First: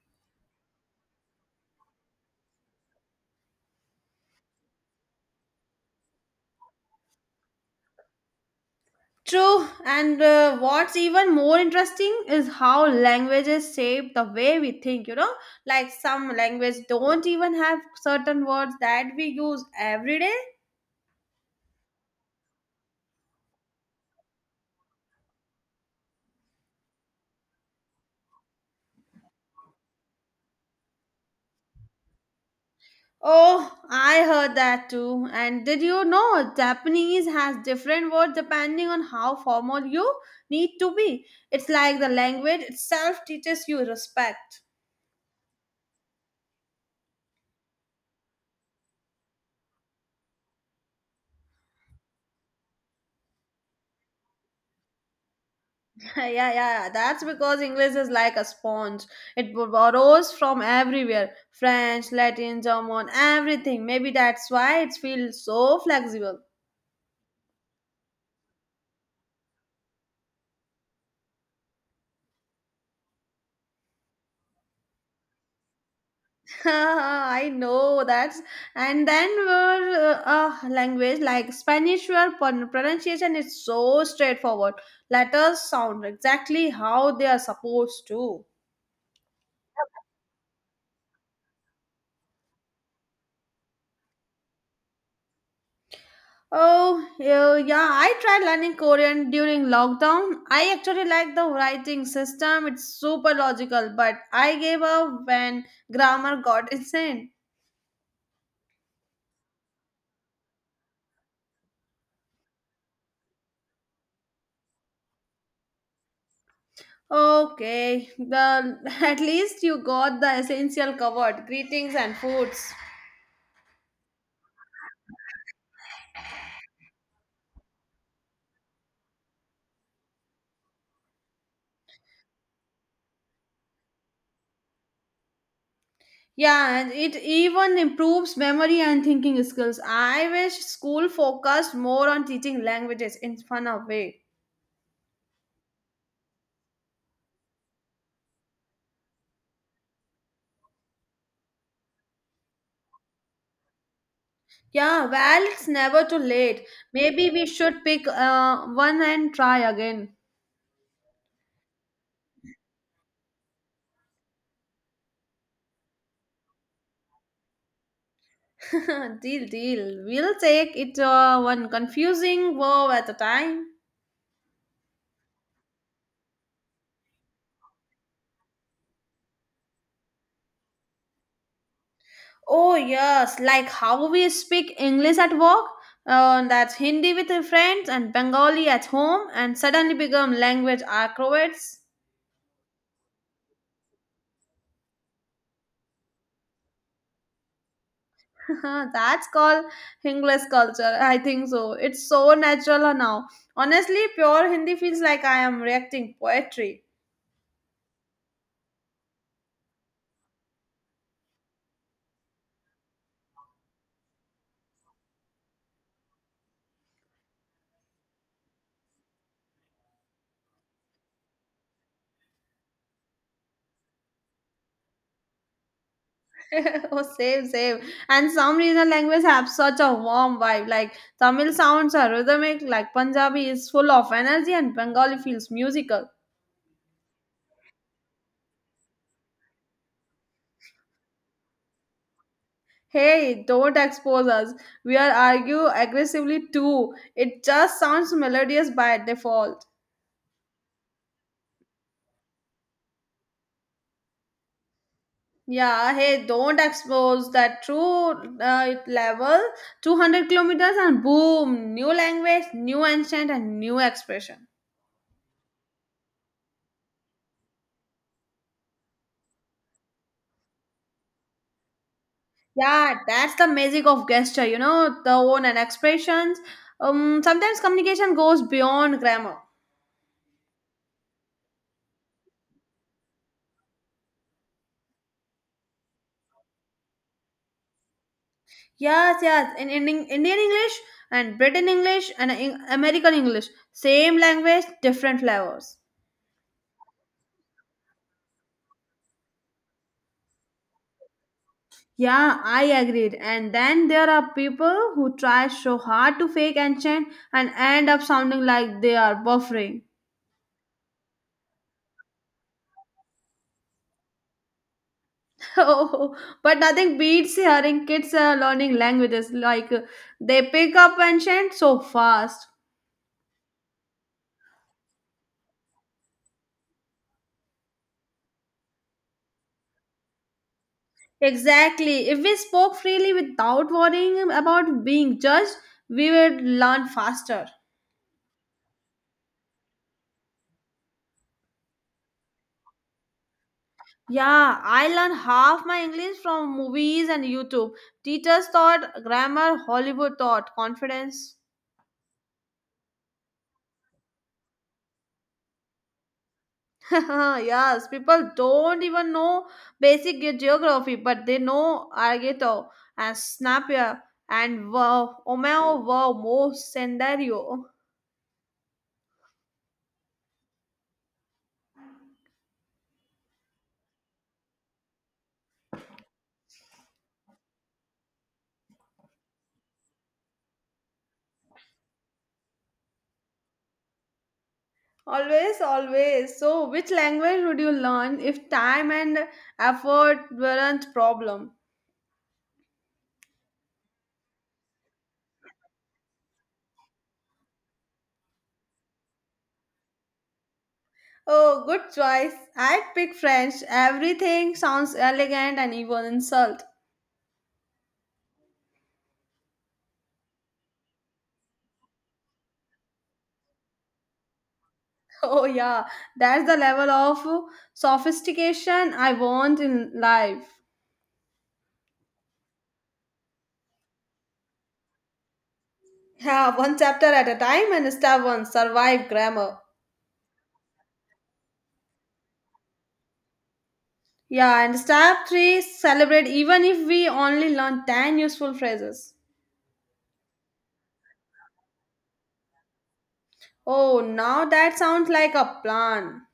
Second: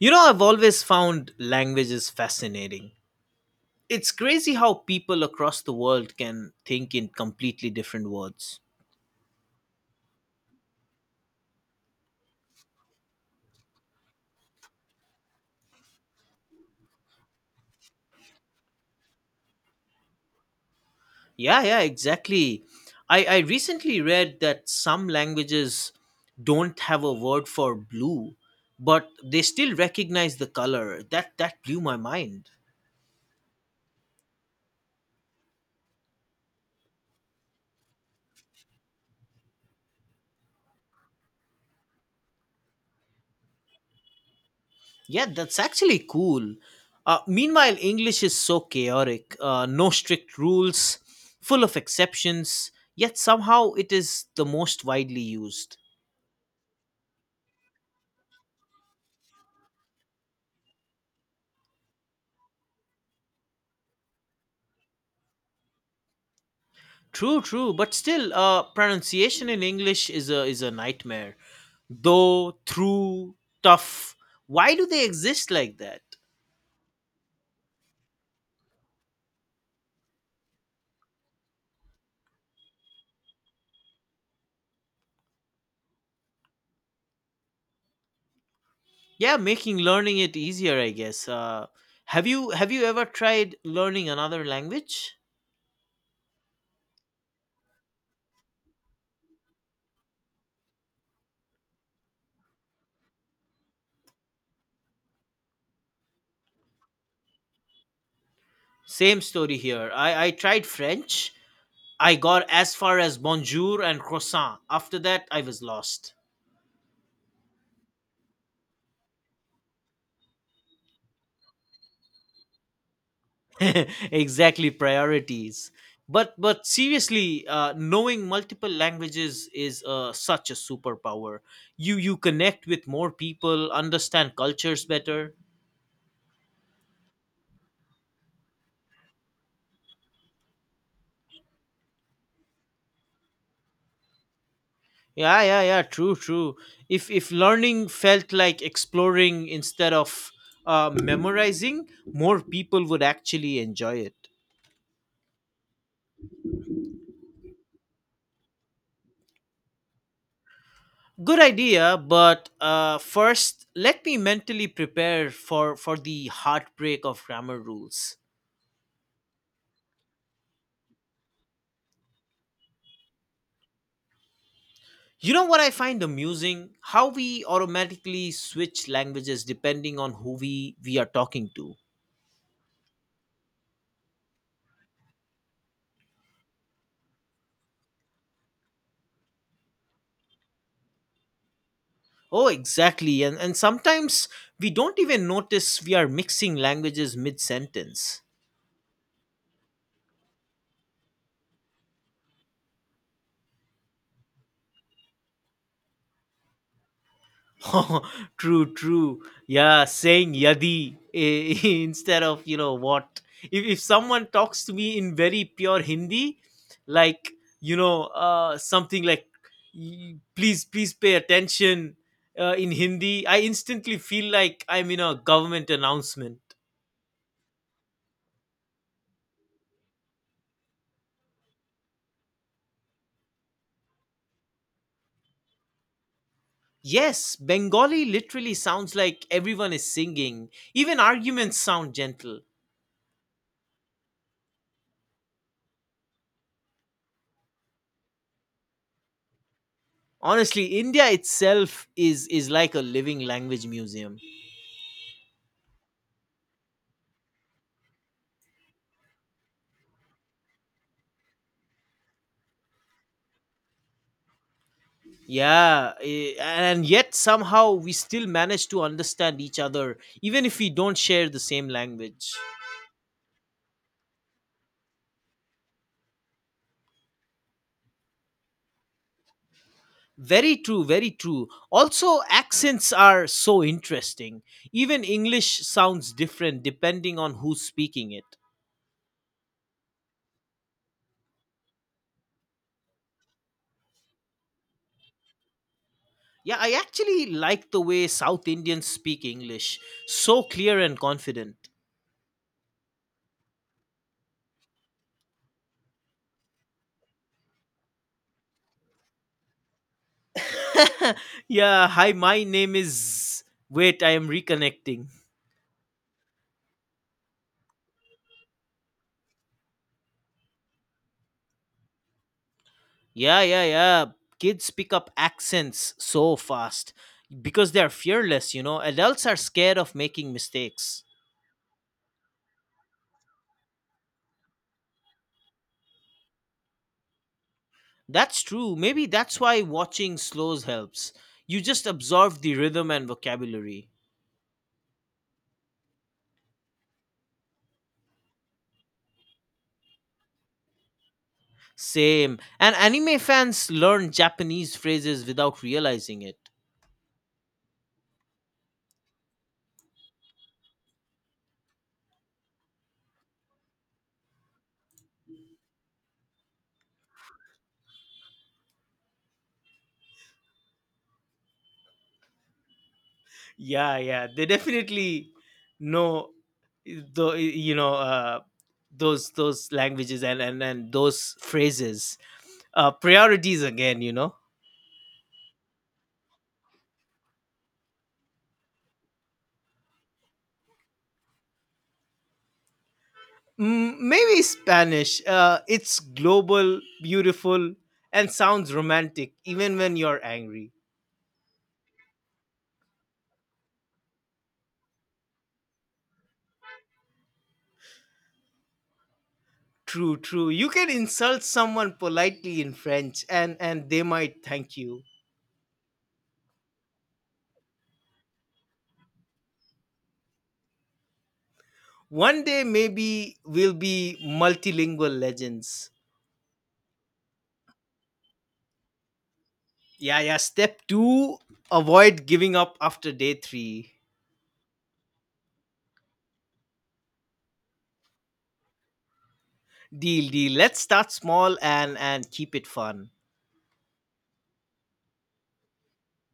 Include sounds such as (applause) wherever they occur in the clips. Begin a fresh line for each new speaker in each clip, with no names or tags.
You know, I've always found languages fascinating. It's crazy how people across the world can think in completely different words.
True, and what's even more interesting is how languages shape the way we think, you know? Like some languages don't even have certain words that we use every day.
Yeah, yeah, exactly. I recently read that some languages don't have a word for blue, but they still recognize the color. That blew my mind.
Oh, I heard that too. And did you know Japanese has different words depending on how formal you need to be? It's like the language itself teaches you respect.
Yeah, that's actually cool. Meanwhile, English is so chaotic, no strict rules, full of exceptions, yet somehow it is the most widely used.
(laughs) Yeah, yeah, that's because English is like a sponge. It borrows from everywhere French, Latin, German, everything. Maybe that's why it feels so flexible.
True, true, but still, pronunciation in English is a nightmare. Though, through, tough. Why do they exist like that?
(laughs) I know that's. And then we language like Spanish, where pronunciation is so straightforward. Letters sound exactly how they are supposed to.
Yeah, making learning it easier, I guess. Have you ever tried learning another language?
Oh, yeah, yeah, I tried learning Korean during lockdown. I actually like the writing system, it's super logical, but I gave up when grammar got (laughs) insane.
Same story here. I tried French. I got as far as bonjour and croissant. After that, I was lost.
Okay, the (laughs) at least you got the essential covered, greetings and foods.
(laughs) Exactly, priorities. But seriously, knowing multiple languages is such a superpower. You connect with more people, understand cultures better.
Yeah, and it even improves memory and thinking skills. I wish school focused more on teaching languages in fun way.
Yeah, yeah, yeah. True, true. If learning felt like exploring instead of memorizing, more people would actually enjoy it.
Yeah, well, it's never too late. Maybe we should pick one and try again.
Good idea, but first, let me mentally prepare for the heartbreak of grammar rules.
(laughs) Deal, deal. We'll take it one confusing verb at a time.
You know what I find amusing? How we automatically switch languages depending on who we are talking to.
Oh, yes, like how we speak English at work, that's Hindi with your friends, and Bengali at home, and suddenly become language acrobats.
Oh, exactly. And sometimes we don't even notice we are mixing languages mid sentence.
(laughs) That's called English culture. I think so. It's so natural now. Honestly, pure Hindi feels like I am reacting poetry.
(laughs) True, true. Yeah, saying yadi eh, (laughs) instead of you know what. If someone talks to me in very pure Hindi, like something like please pay attention in Hindi," I instantly feel like I'm in a government announcement.
(laughs) Oh, same, same. And some regional languages have such a warm vibe. Like Tamil sounds are rhythmic, like Punjabi is full of energy, and Bengali feels musical.
Yes, Bengali literally sounds like everyone is singing. Even arguments sound gentle.
Hey, don't expose us. We are argue aggressively too. It just sounds melodious by default.
Honestly, India itself is like a living language museum.
Yeah, hey, don't expose that true level. 200 kilometers and boom, new language, new ancient, and new expression.
Yeah, eh, and yet somehow we still manage to understand each other, even if we don't share the same language.
Yeah, that's the magic of gesture, you know, the tone and expressions. Sometimes communication goes beyond grammar.
Very true, very true. Also, accents are so interesting. Even English sounds different depending on who's speaking it.
Yes, yes, Indian English and Britain English and in American English, same language, different flavors.
Yeah, I actually like the way South Indians speak English. So clear and confident.
Yeah, I agreed. And then there are people who try so hard to fake and chant and end up sounding like they are buffering.
(laughs) Yeah, hi, my name is. Wait, I am reconnecting.
(laughs) Oh, but nothing beats hearing kids learning languages like they pick up and chant so fast.
Yeah, yeah, yeah. Kids pick up accents so fast because they're fearless, you know. Adults are scared of making mistakes.
Exactly. If we spoke freely without worrying about being judged, we would learn faster.
That's true. Maybe that's why watching slows helps. You just absorb the rhythm and vocabulary.
Yeah, I learned half my English from movies and YouTube. Teachers taught grammar, Hollywood taught confidence.
Same. And anime fans learn Japanese phrases without realizing it.
(laughs) Yes, people don't even know basic geography, but they know Argeto and Snapia and wow, Omeo, wow, Mo, Sendario.
Yeah, yeah, they definitely know the those languages and those phrases. Priorities again, you know.
Always, always. So, which language would you learn if time and effort weren't problem?
Mm, maybe Spanish. It's global, beautiful, and sounds romantic even when you're angry.
Oh, good choice. I'd pick French. Everything sounds elegant and even insult. (laughs)
True, true. You can insult someone politely in French and they might thank you.
Oh yeah, that's the level of sophistication I want in life.
One day, maybe we'll be multilingual legends.
Yeah, one chapter at a time and step one, survive grammar.
Yeah, yeah. Step two, avoid giving up after day three.
Yeah, and step three, celebrate even if we only learn 10 useful phrases.
Deal, deal. Let's start small and keep it fun.
Oh, now that sounds like a plan.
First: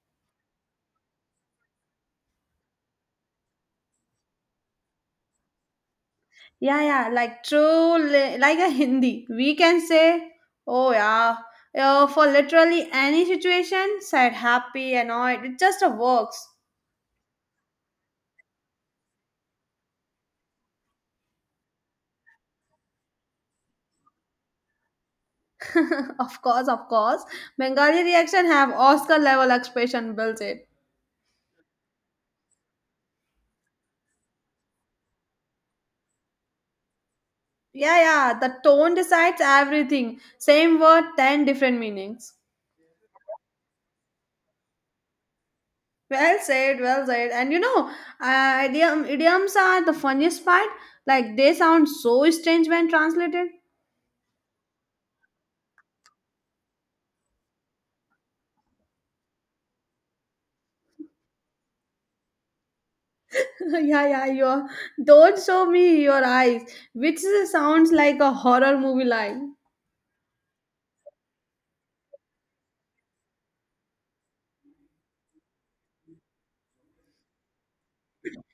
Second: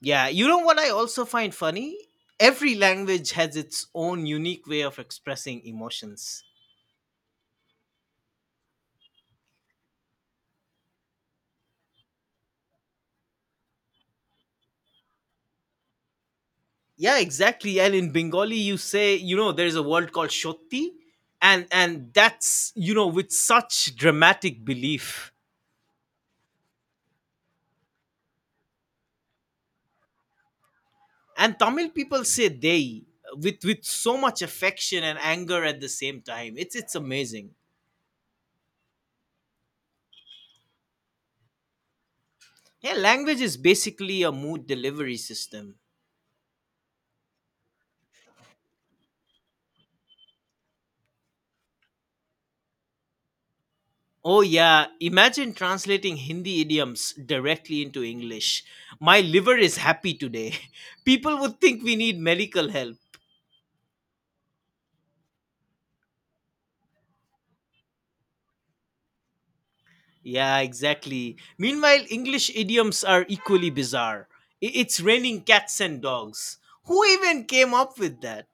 Yeah, you know what I also find funny? Every language has its own unique way of expressing emotions.
Yeah, yeah, like true, like a Hindi. We can say, oh yeah, yeah, for literally any situation, sad, happy, annoyed. It just a works.
Yeah, exactly. And in Bengali, you say, you know, there's a word called shotti, and that's you know with such dramatic belief.
(laughs) Of course, of course. Bengali reaction have Oscar level expression built in.
And Tamil people say "dei" with so much affection and anger at the same time. It's amazing.
Yeah, yeah, the tone decides everything. Same word, 10 different meanings.
Yeah, language is basically a mood delivery system.
Well said, well said. And you know, idioms are the funniest part. Like they sound so strange when translated.
Oh, yeah. Imagine translating Hindi idioms directly into English. My liver is happy today. (laughs) People would think we need medical help.
(laughs) Yeah, yeah, your don't show me your eyes, which sounds like a horror movie line.
Yeah, exactly. Meanwhile, English idioms are equally bizarre. It's raining cats and dogs. Who even came up with that?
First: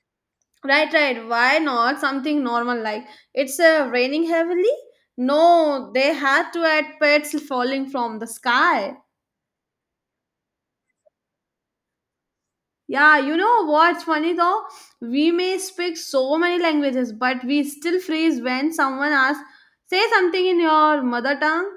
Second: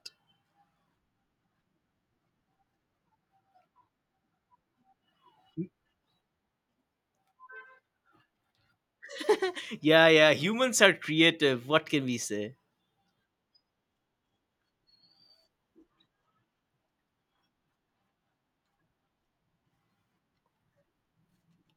Right, right. Why not something normal like it's raining heavily? No, they had to add pets falling from the sky.
Yeah, yeah. Humans are creative. What can we say?
Yeah, you know what's funny though? We may speak so many languages, but we still freeze when someone asks, say something in your mother tongue.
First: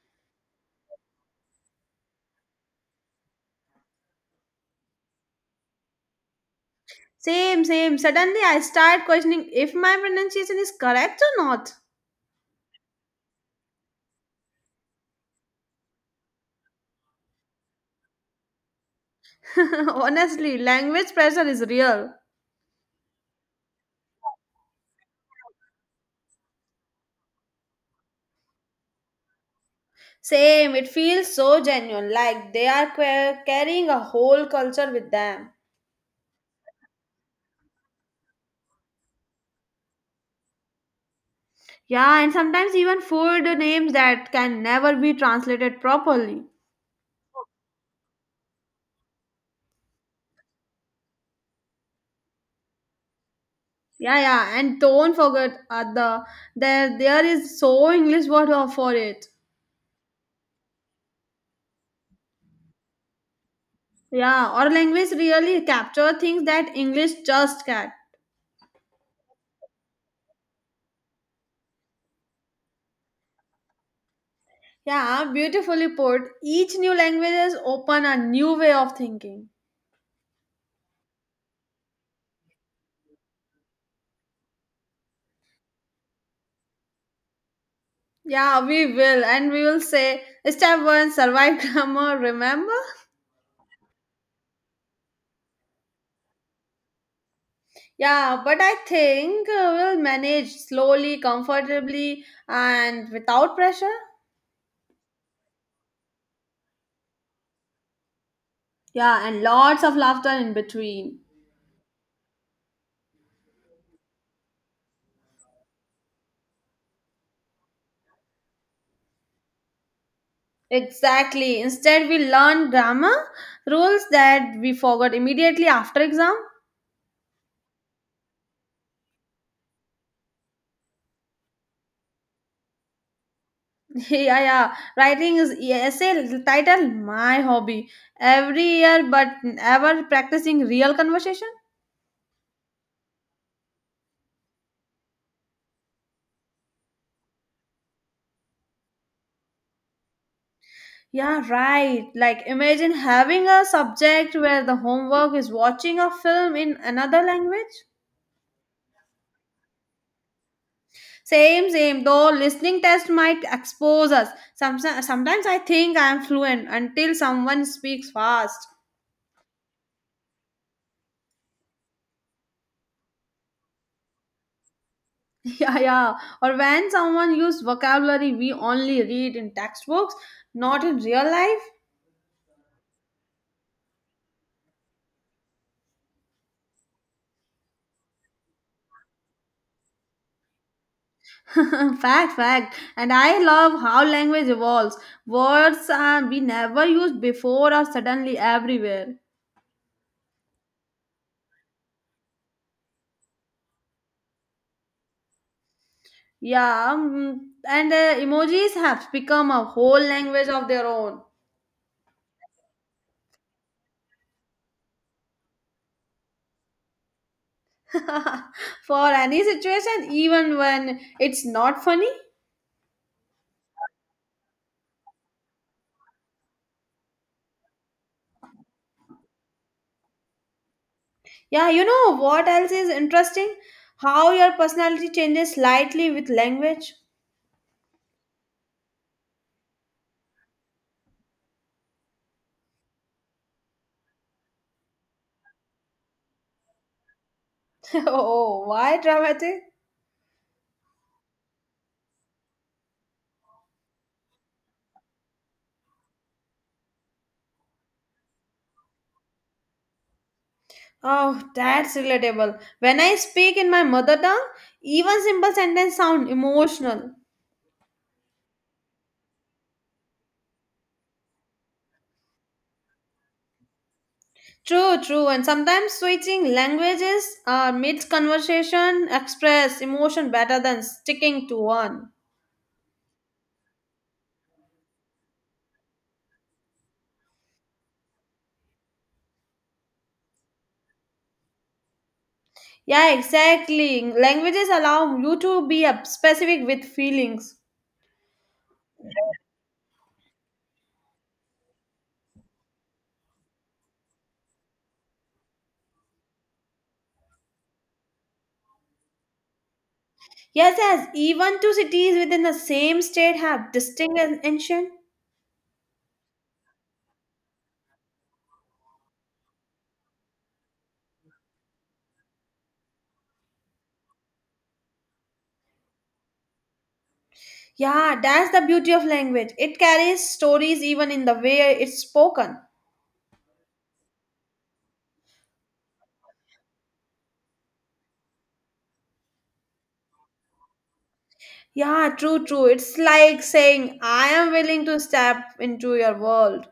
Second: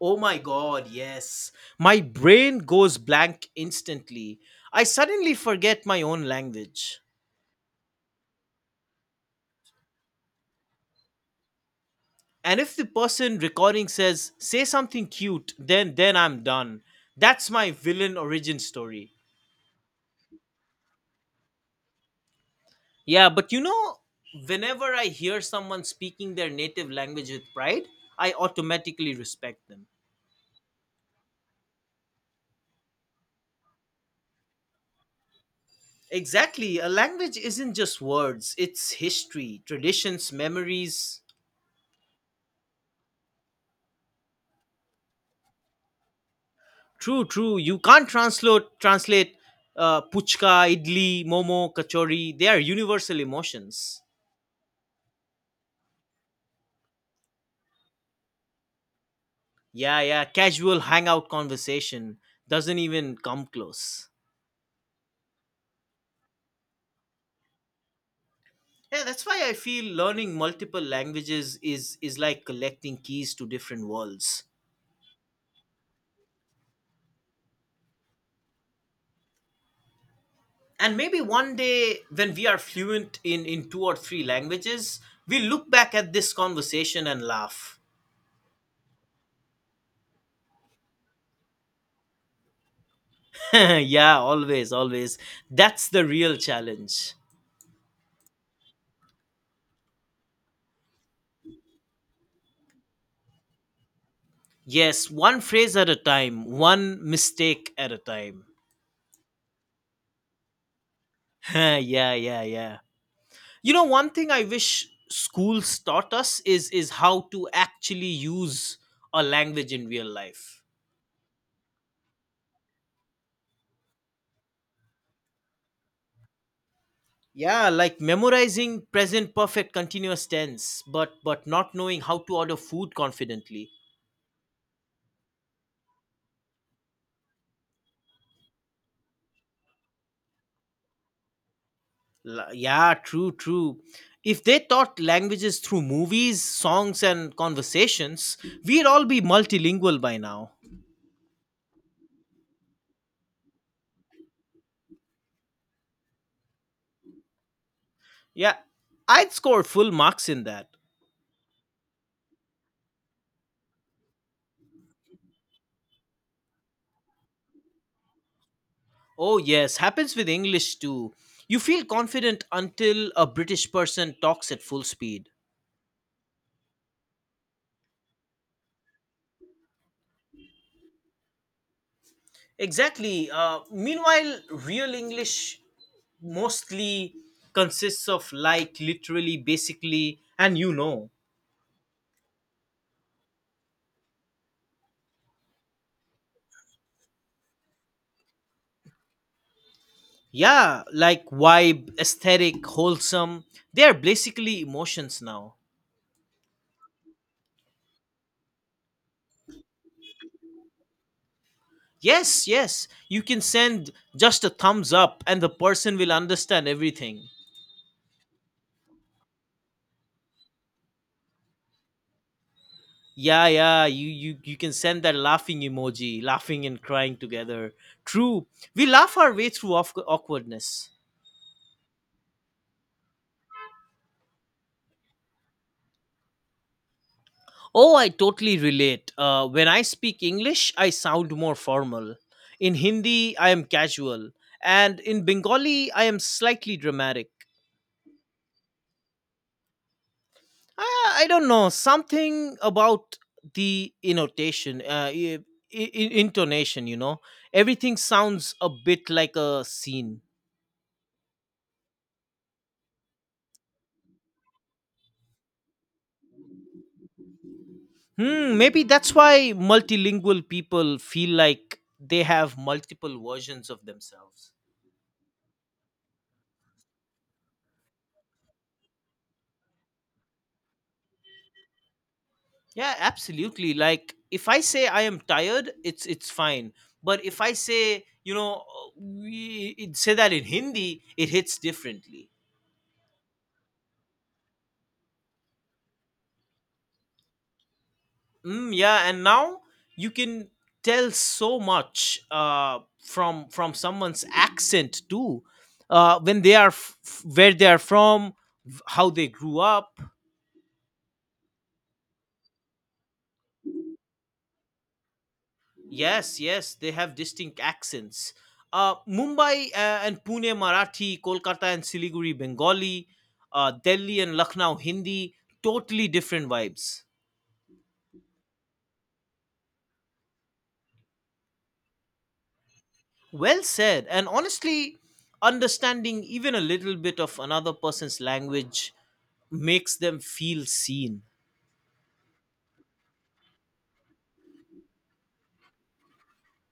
Oh my god, yes. My brain goes blank instantly. I suddenly forget my own language.
Same, same. Suddenly I start questioning if my pronunciation is correct or not.
And if the person recording says say something cute, then I'm done. That's my villain origin story.
(laughs) Honestly, language pressure is real.
Yeah, but you know, whenever I hear someone speaking their native language with pride, I automatically respect them.
Same, it feels so genuine, like they are carrying a whole culture with them.
Exactly, a language isn't just words, it's history, traditions, memories.
Yeah, and sometimes even food names that can never be translated properly.
True, true. You can't translate puchka, idli, momo, kachori. They are universal emotions.
Yeah, yeah, and don't forget the there there is so English word for it.
Yeah, yeah. Casual hangout conversation doesn't even come close.
Yeah, our language really capture things that English just can.
Yeah, that's why I feel learning multiple languages is like collecting keys to different worlds.
Yeah, beautifully put. Each new languages open a new way of thinking.
And maybe one day when we are fluent in two or three languages, we look back at this conversation and laugh.
Yeah, we will. And we will say step one, survive (laughs) grammar, remember?
(laughs) Yeah, always, always. That's the real challenge.
Yeah, but I think we'll manage slowly, comfortably, and without pressure.
Yes, one phrase at a time, one mistake at a time.
Yeah, and lots of laughter in between.
(laughs) Yeah, yeah, yeah. You know, one thing I wish schools taught us is how to actually use a language in real life.
Exactly. Instead, we learn grammar rules that we forgot immediately after exam. (laughs)
Yeah, like memorizing present perfect continuous tense, but not knowing how to order food confidently.
Yeah, yeah. Writing is essay title my hobby every year, but ever practicing real conversation.
Yeah, true, true. If they taught languages through movies, songs and conversations, we'd all be multilingual by now.
Yeah, right. Like, imagine having a subject where the homework is watching a film in another language.
Yeah, I'd score full marks in that.
Same, same. Though listening test might expose us. Sometimes I think I am fluent until someone speaks fast.
Oh, yes, happens with English too. You feel confident until a British person talks at full speed.
(laughs) Yeah, yeah. Or when someone uses vocabulary we only read in textbooks, not in real life.
Exactly. Meanwhile, real English mostly consists of like, literally, basically, and you know.
(laughs) Fact, fact. And I love how language evolves. Words we never used before are suddenly everywhere.
Yeah, like vibe, aesthetic, wholesome. They are basically emotions now.
Yeah, and emojis have become a whole language of their own.
Yes, yes. You can send just a thumbs up and the person will understand everything.
(laughs) For any situation, even when it's not funny.
Yeah, yeah, you can send that laughing emoji, laughing and crying together. True. We laugh our way through awkwardness.
Yeah, you know what else is interesting? How your personality changes slightly with language.
Oh, I totally relate. When I speak English, I sound more formal. In Hindi, I am casual, and in Bengali, I am slightly dramatic.
(laughs) Oh, why dramatic?
I don't know, something about the intonation, i- intonation. You know, everything sounds a bit like a scene.
Oh, that's relatable. When I speak in my mother tongue, even simple sentences sound emotional.
Hmm, maybe that's why multilingual people feel like they have multiple versions of themselves.
True, true. And sometimes switching languages or mid conversation express emotion better than sticking to one.
Yeah, absolutely. Like if I say I am tired, it's fine. But if I say, you know, we say that in Hindi, it hits differently.
Yeah, exactly. Languages allow you to be specific with feelings.
Mm, yeah, and now you can tell so much from someone's accent too, when they are where they are from, how they grew up.
Yes, yes. Even two cities within the same state have distinct and ancient.
Yes, yes, they have distinct accents. Mumbai and Pune Marathi, Kolkata and Siliguri Bengali, Delhi and Lucknow Hindi, totally different vibes.
Yeah, that's the beauty of language. It carries stories even in the way it's spoken.
Well said. And honestly, understanding even a little bit of another person's language makes them feel seen.
Yeah, true, true. It's like saying, I am willing to step into your world.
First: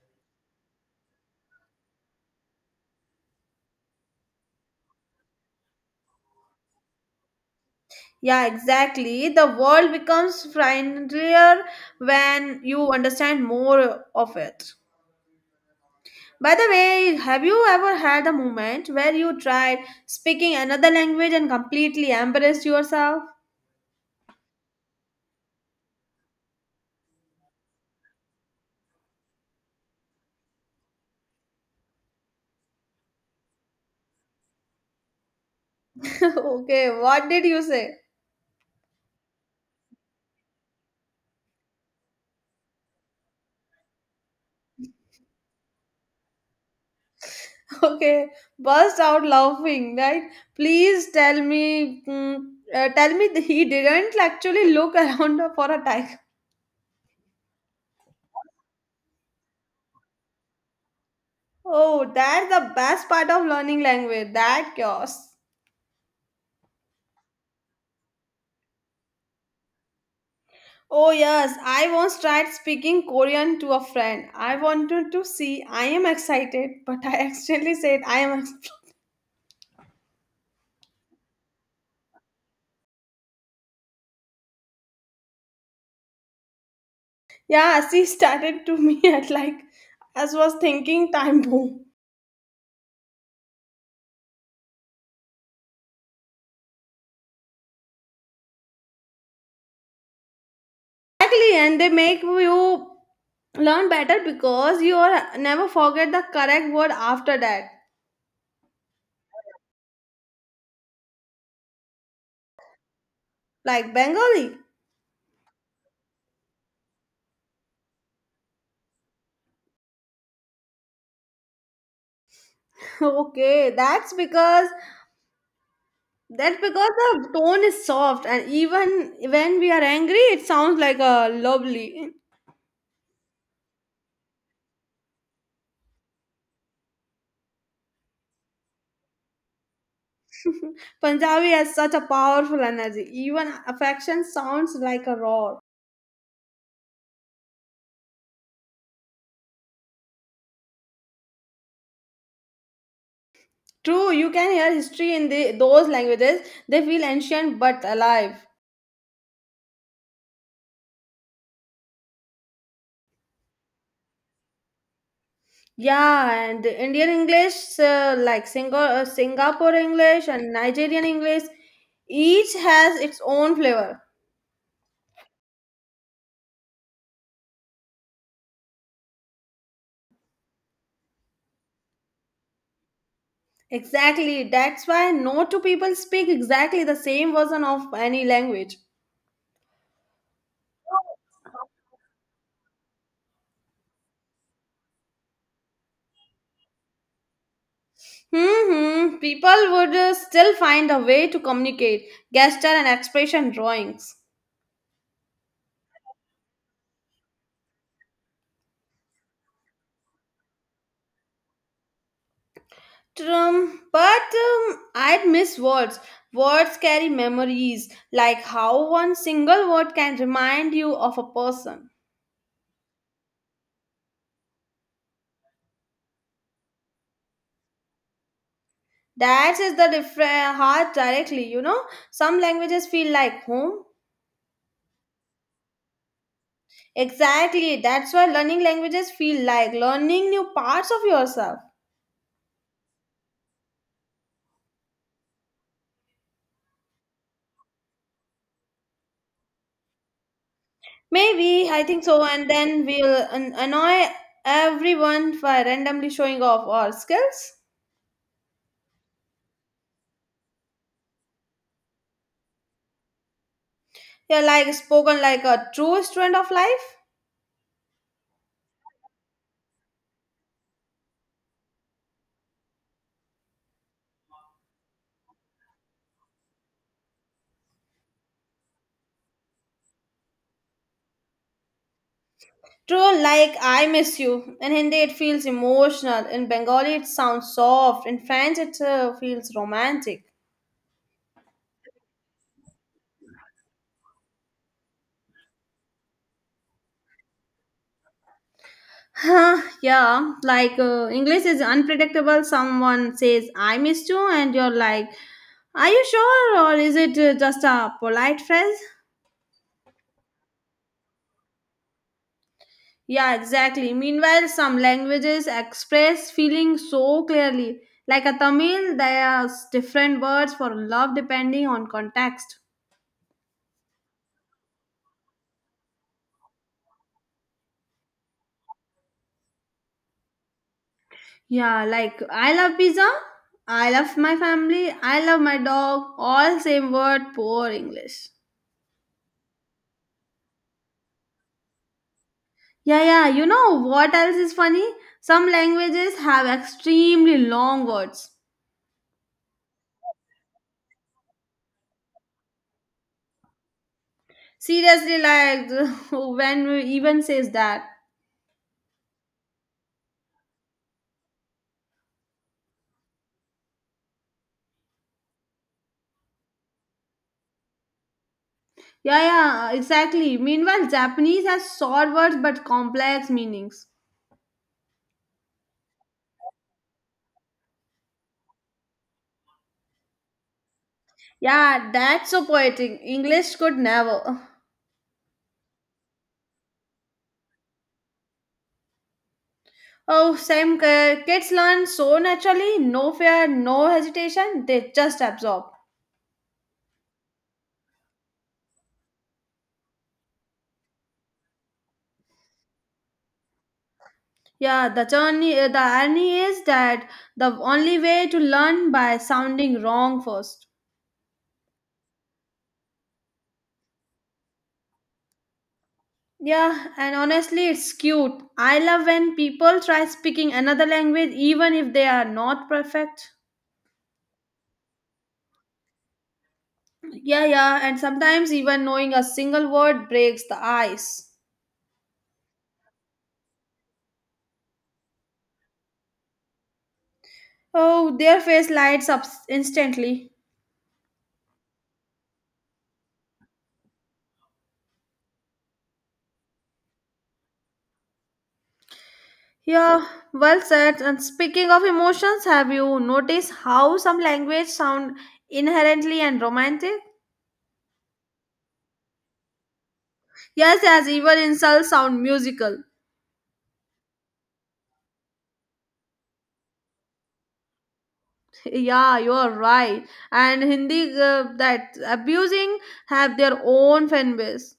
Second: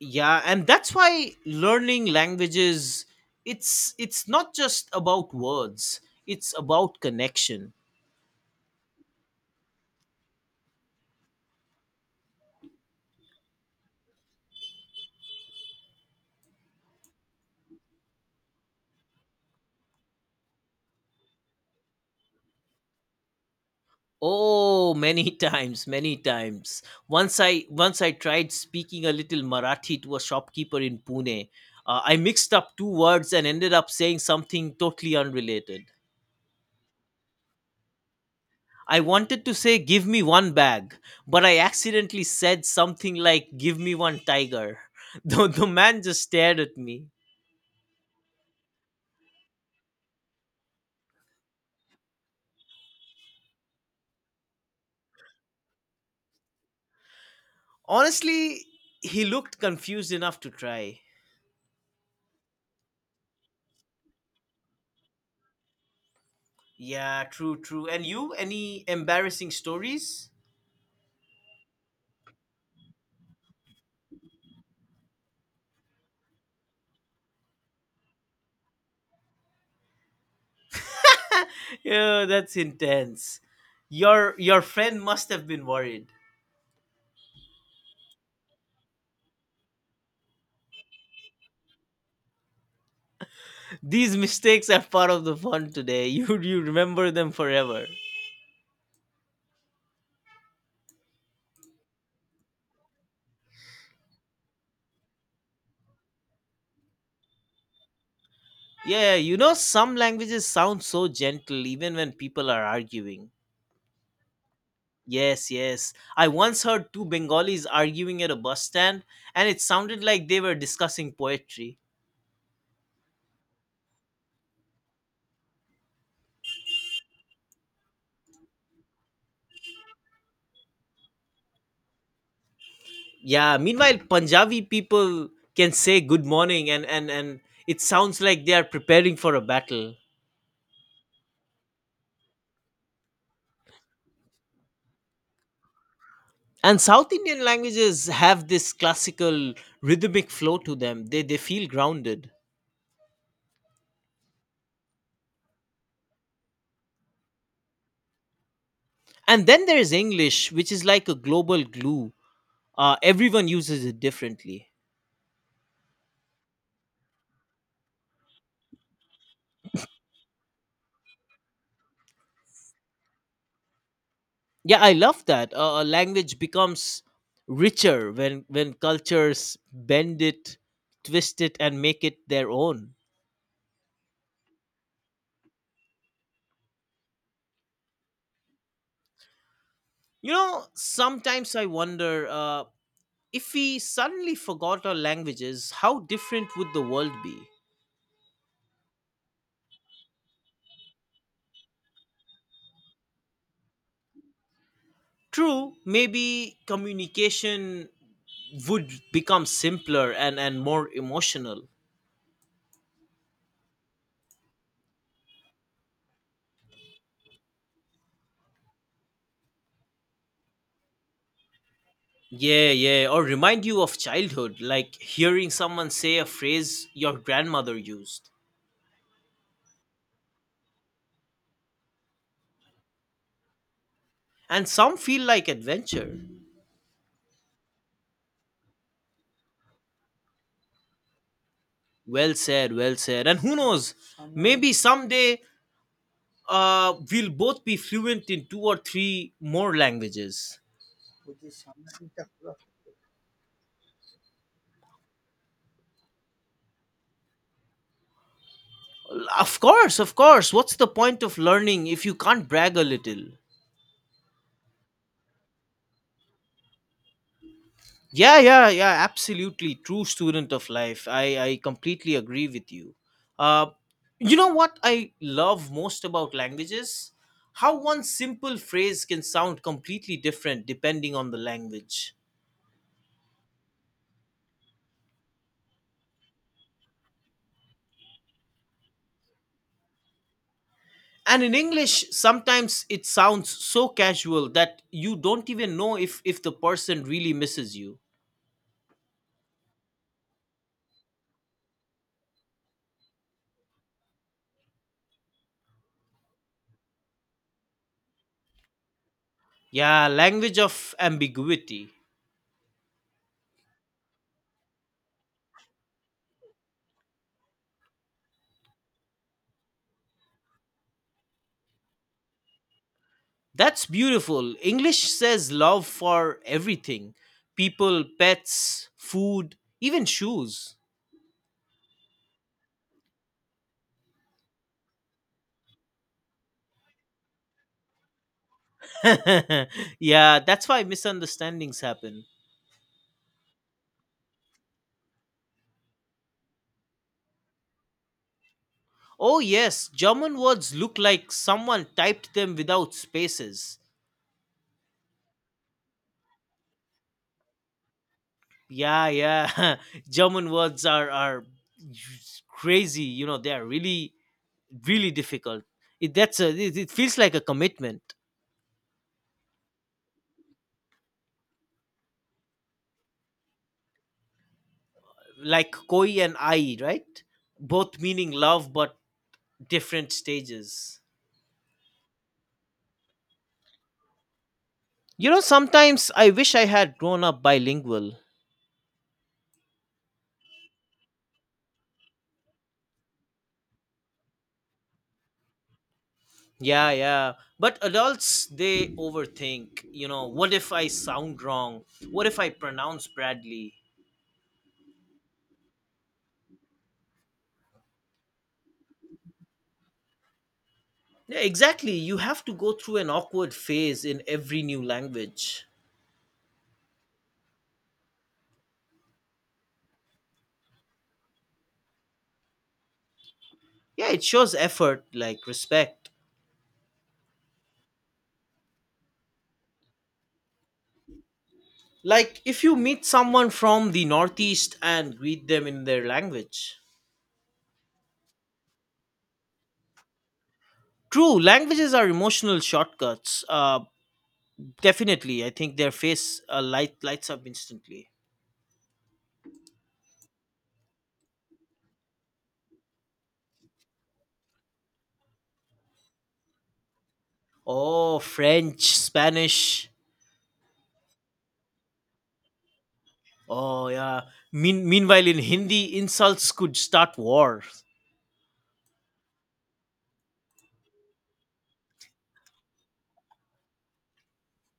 Yeah, and that's why learning languages, it's not just about words, it's about connection.
Yeah, exactly. The world becomes friendlier when you understand more of it. By the way, have you ever had a moment where you tried speaking another language and completely embarrassed yourself?
Oh, many (laughs) times, many times. Once I tried speaking a little Marathi to a shopkeeper in Pune. I mixed up two words and ended up saying something totally unrelated.
(laughs) Okay, what did you say?
I wanted to say "give me one bag," but I accidentally said something like "give me one tiger." (laughs) The man just stared at me.
(laughs) Okay, burst out laughing, right? Please tell me, tell me (laughs) that he didn't actually look (laughs) around for a tiger.
Honestly, he looked confused enough to try.
Oh, that's the best part of learning language, that chaos.
Yeah, true, true. And you, any embarrassing stories?
Oh, yes, I once tried speaking Korean to a friend. I wanted to see, I am excited, (laughs) but I accidentally said, I am. Ex-" (laughs)
Yeah, that's intense. Your friend must have been worried.
Yeah, she started to me (laughs) at like, as was thinking time boom.
These mistakes are part of the fun today. (laughs) You remember them forever.
Exactly, and they make you learn better because you are never forget the correct word after that,
Yeah, you know some languages sound so gentle even when people are arguing.
like Bengali. (laughs)
Yes, yes. I once heard two Bengalis arguing at a bus stand and it sounded like they were discussing poetry.
Okay, that's because the tone is soft, and even when we are angry, it sounds like a lovely.
Yeah, meanwhile Punjabi people can say good morning and and it sounds like they are preparing for a battle.
Punjabi has such a powerful energy. Even affection sounds like a roar.
And south Indian languages have this classical rhythmic flow to them. They feel grounded.
True, you can hear history in the, those languages. They feel ancient but alive.
And then there's English, which is like a global glue. Everyone uses it differently.
Yeah, and the Indian English, like Singapore English and Nigerian English, each has its own flavor.
Yeah, I love that, a language becomes richer when cultures bend it, twist it and make it their own.
Exactly. That's why no two people speak exactly the same version of any language.
You know, sometimes I wonder, if we suddenly forgot our languages, how different would the world be?
Hmm. People would still find a way to communicate. Gesture and expression drawings.
True, maybe communication would become simpler and more emotional.
But I'd miss words. Words carry memories, like how one single word can remind you of a person.
Yeah, yeah, or remind you of childhood, like hearing someone say a phrase your grandmother used.
That is the different heart directly, you know. Some languages feel like home.
And some feel like adventure.
Exactly, that's why learning languages feel like learning new parts of yourself.
Well said, well said. And who knows, maybe someday we'll both be fluent in two or three more languages.
Maybe, I think so, and then we'll annoy everyone by randomly showing off our skills.
Of course, of course. What's the point of learning if you can't brag a little?
You're like spoken like a true student of life.
Yeah, yeah, yeah, absolutely. True student of life. I completely agree with you. Uh, you know what I love most about languages? How one simple phrase can sound completely different depending on the language.
True, like I miss you. In Hindi, it feels emotional. In Bengali, it sounds soft. In French, it feels romantic.
And in English, sometimes it sounds so casual that you don't even know if the person really misses you.
Huh, yeah, like English is unpredictable. Someone says, I miss you, and you're like, are you sure? Or is it just a polite phrase?
Yeah, language of ambiguity.
Yeah, exactly. Meanwhile, some languages express feeling so clearly. Like a Tamil, there's different words for love depending on context.
That's beautiful. English says love for everything, people, pets, food, even shoes.
Yeah, like I love pizza, I love my family, I love my dog, all same word, poor English.
(laughs) Yeah, that's why misunderstandings happen.
Yeah, yeah, you know what else is funny? Some languages have extremely long words.
Oh, yes, German words look like someone typed them without spaces.
Seriously, like (laughs) when we even says that.
Yeah, yeah. (laughs) German words are crazy. You know, they are really difficult. It feels like a commitment,
Yeah, yeah, exactly. Meanwhile, Japanese has short words but complex meanings.
like koi and ai, right? Both meaning love, but different stages.
Yeah, that's so poetic. English could never. (laughs)
You know, sometimes I wish I had grown up bilingual.
Oh, same kids learn so naturally, no fear, no hesitation, they just absorb.
Yeah, yeah. But adults, they overthink. You know, what if I sound wrong? What if I pronounce Bradley?
Yeah, the journey, the irony is that the only way to learn by sounding wrong first.
Yeah, exactly. You have to go through an awkward phase in every new language.
Yeah, and honestly, it's cute. I love when people try speaking another language even if they are not perfect.
Yeah, it shows effort, like respect.
Yeah, yeah, and sometimes even knowing a single word breaks the ice.
Like if you meet someone from the Northeast and greet them in their language.
Oh, their face lights up instantly.
True, languages are emotional shortcuts. Definitely, I think their face lights up instantly.
Yeah, well said. And speaking of emotions, have you noticed how some language sound inherently and romantic?
Oh, French, Spanish.
Yes, yes, even insults sound musical. (laughs)
Oh yeah. Meanwhile, in Hindi, insults could start wars. (laughs)
Yeah, you are right. And Hindi that abusing have their own fan base.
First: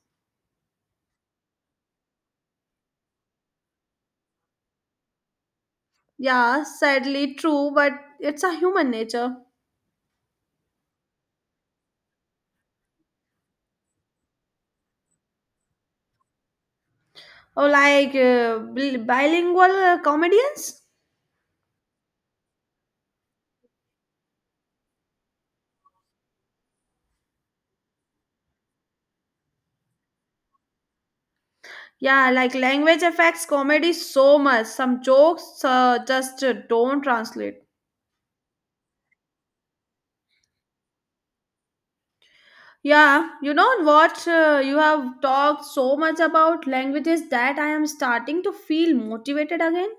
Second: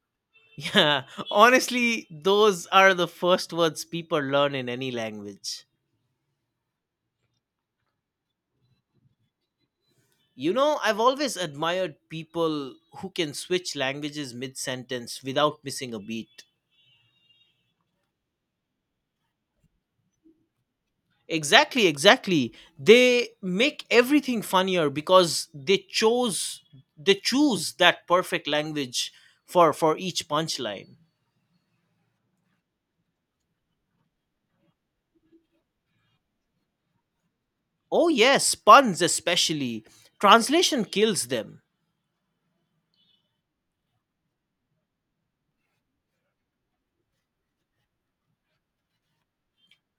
Yeah, honestly, those are the first words people learn in any language.
Yeah, sadly true, but it's a human nature.
You know, I've always admired people who can switch languages mid sentence without missing a beat.
Oh, like bilingual comedians?
Exactly. They make everything funnier because they choose that perfect language for each punchline.
Yeah, like language affects comedy so much. Some jokes just don't translate.
Oh yes, puns especially. Translation kills them.
Yeah, you know what? You have talked so much about languages that I am starting to feel motivated again.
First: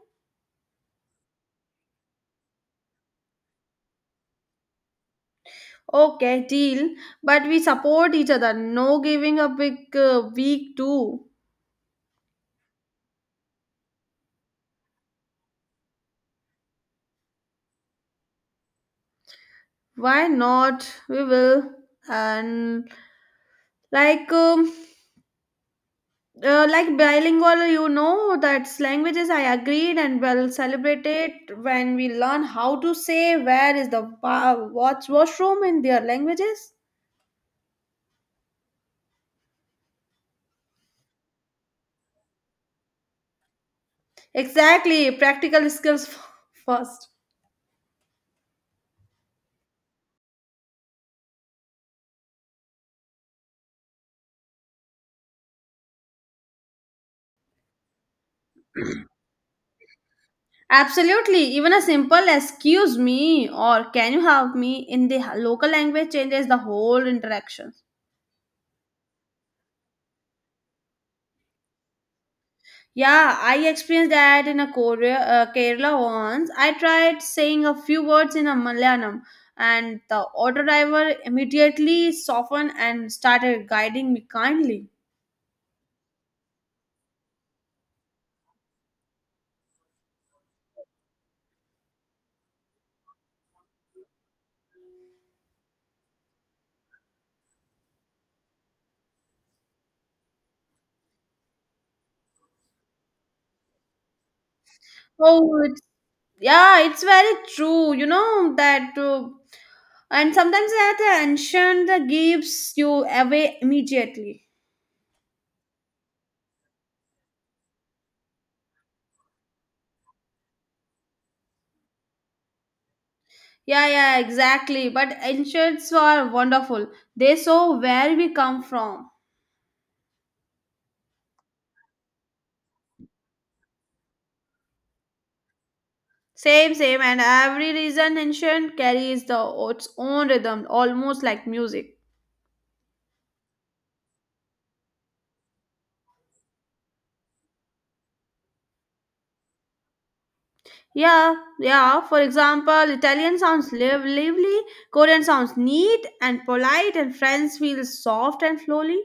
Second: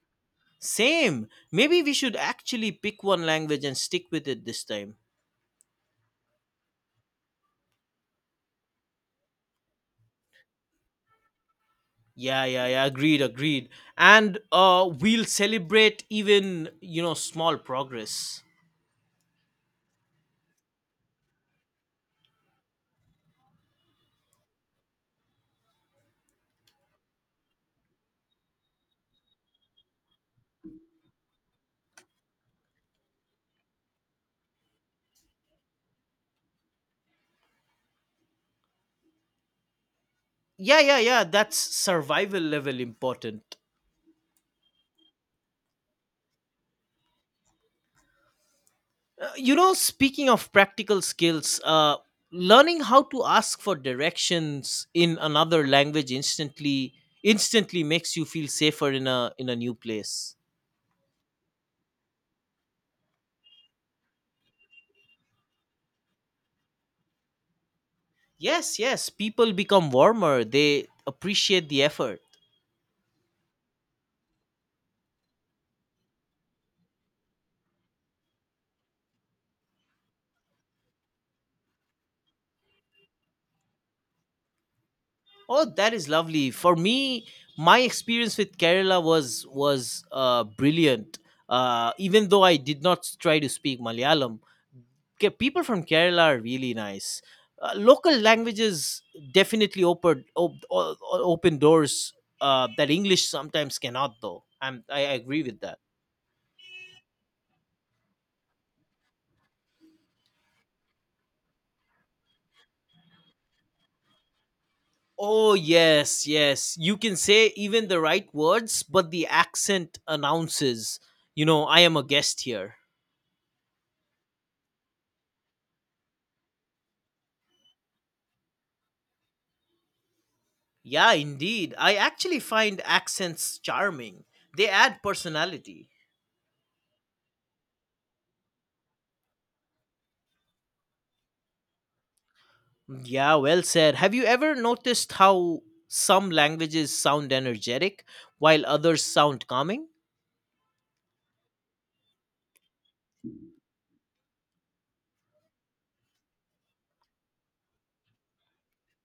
Same. Maybe we should actually pick one language and stick with it this time.
Okay, deal. But we support each other. No giving up Week week two.
Yeah, yeah, yeah. Agreed. And we'll celebrate even small progress.
Why not? We will. And like um, like bilingual, you know that's languages. I agreed, and we'll celebrate it when we learn how to say where is the what's washroom in their languages.
Yeah, yeah, yeah. That's survival level important.
Exactly, practical skills first.
You know, speaking of practical skills, learning how to ask for directions in another language instantly makes you feel safer in a new place.
Absolutely, even a simple excuse me or can you help me in the local language changes the whole interaction.
Yes, yes, people become warmer, they appreciate the effort.
Yeah, I experienced that in a Korea, Kerala once. I tried saying a few words in a Malayalam and the auto driver immediately softened and started guiding me kindly.
Oh, that is lovely. For me, my experience with Kerala was brilliant, uh, even though I did not try to speak Malayalam. People from Kerala are really nice. Local languages definitely open op, o- o- open doors that English sometimes cannot, though. I agree with
Oh,
that.
it's, yeah, it's very true. You know that, and sometimes that ancient gives you away immediately.
Oh yes, yes. You can say even the right words, but the accent announces, you know, I am a guest here.
Yeah, yeah, exactly. But ancients are wonderful. They show where we come from.
Yeah, indeed. I actually find accents charming. They add personality.
Same, same, and every reason ancient carries the its own rhythm, almost like music.
Yeah, well said. Have you ever noticed how some languages sound energetic while others sound calming?
Yeah, yeah. For example, Italian sounds lively, Korean sounds neat and polite, and French feels soft and flowy.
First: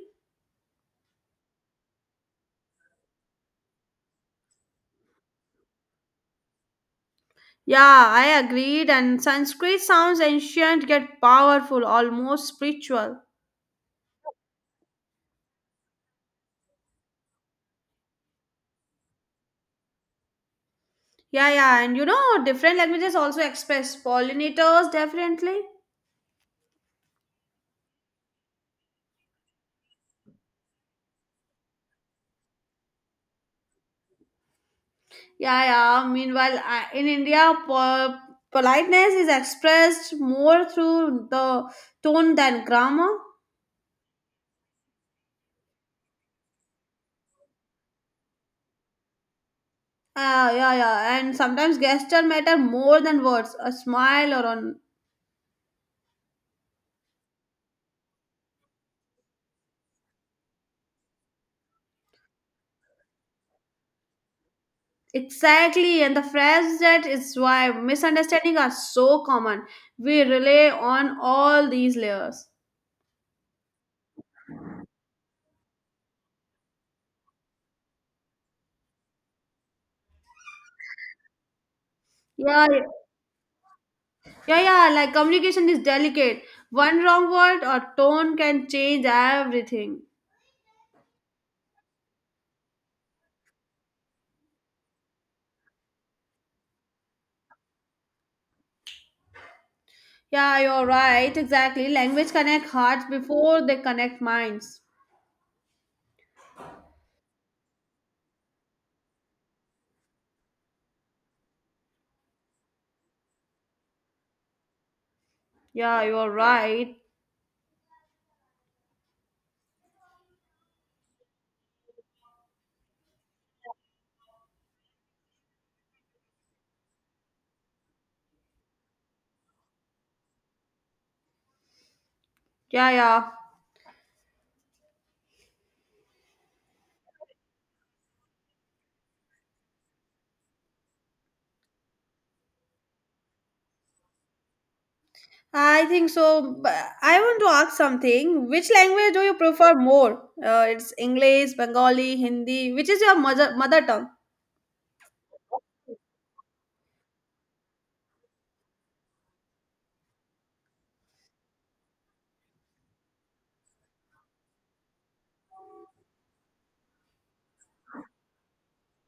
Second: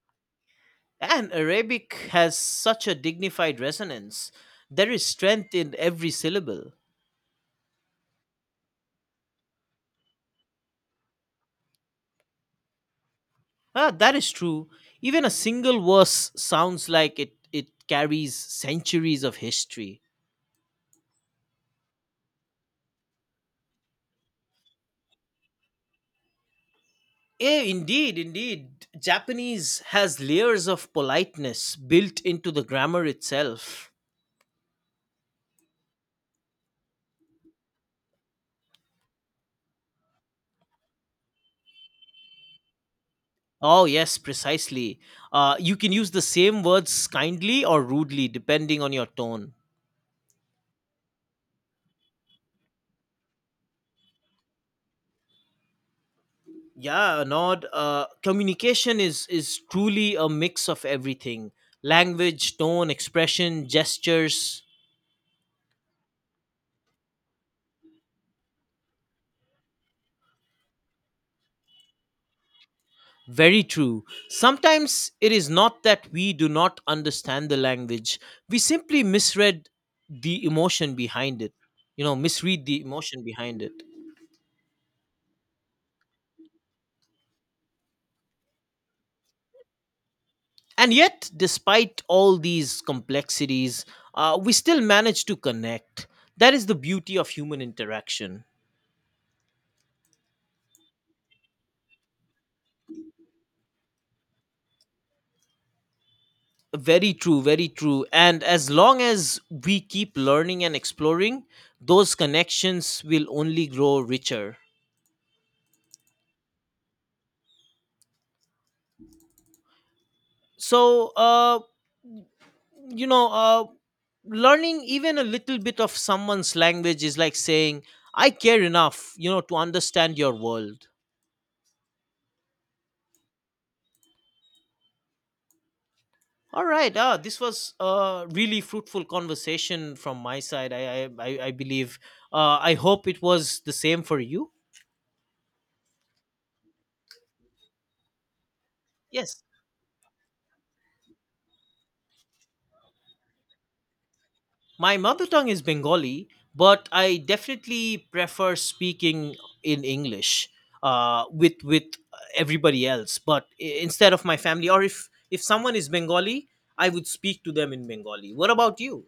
And Arabic has such a dignified resonance. There is strength in every syllable.
Yeah, I agreed. And Sanskrit sounds ancient yet powerful, almost spiritual.
Ah, that is true. Even a single verse sounds like it carries centuries of history.
Yeah, yeah, and you know, different languages also express pollinators differently.
Indeed. Japanese has layers of politeness built into the grammar itself.
Yeah, yeah. Meanwhile, in India, politeness is expressed more through the tone than grammar.
Oh, yes, precisely. You can use the same words kindly or rudely, depending on your tone.
Yeah, yeah, and sometimes gesture matter more than words. A smile or an
Yeah, nod, communication is truly a mix of everything: language, tone, expression, gestures.
exactly, and the phrase that is why misunderstandings are so common. We rely on all these layers.
Very true. Sometimes it is not that we do not understand the language, we simply misread the emotion behind it, you know,
Yeah,
misread
yeah,
the emotion behind it.
yeah. Yeah, like communication is delicate. One wrong word or tone can change everything.
And yet, despite all these complexities, we still manage to connect. That is the beauty of human interaction.
Yeah, you're right. Exactly. Language connect hearts before they connect minds.
Very true, very true. And as long as we keep learning and exploring, those connections will only grow richer.
Yeah, you're right.
So, you know, uh, learning even a little bit of someone's language is like saying, I care enough, you know, to understand your world.
Yeah, yeah.
All right. Ah, this was a really fruitful conversation from my side, I believe. I hope it was the same for you.
I think so. But I want to ask something. Which language do you
Yes.
prefer more? It's English, Bengali, Hindi. Which is your mother tongue?
My mother tongue is Bengali, but I definitely prefer speaking in English, with everybody else. But instead of my family, or if someone is Bengali, I would speak to them in Bengali. What about you?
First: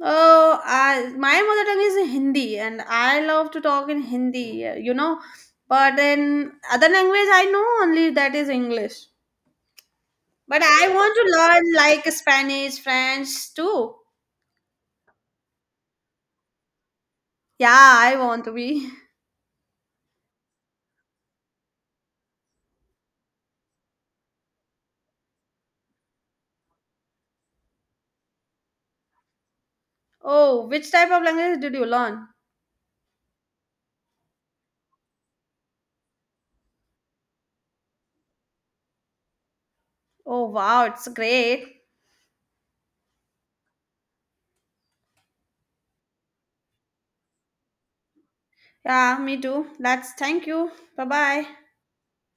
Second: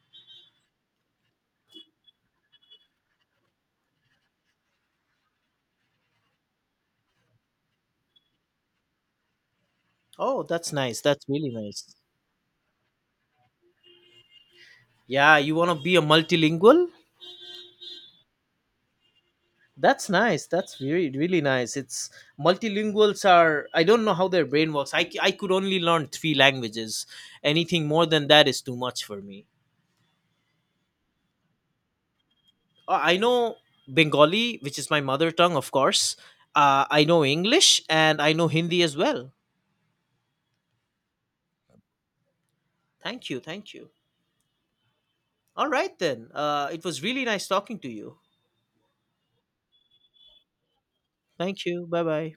Oh, I, my mother tongue is Hindi, and I love to talk in Hindi. You know, but in other language, I know only that is English.
Oh,
But
that's
I
nice.
want
That's
to
really
learn
nice.
like Spanish, French too.
Yeah, you want to be a multilingual?
Yeah, I want to be. (laughs)
That's nice. That's really really nice. It's, multilinguals are, I don't know how their brain works. I could only learn three languages. Anything more than that is too much for me.
Oh, which type of language did you learn?
I know Bengali, which is my mother tongue, of course. I know English and I know Hindi as well.
Oh, wow, it's great.
Thank you. Thank you. All right then. It was really nice talking to you.
Yeah, me too. That's thank you. Bye bye.
Thank you. Bye bye.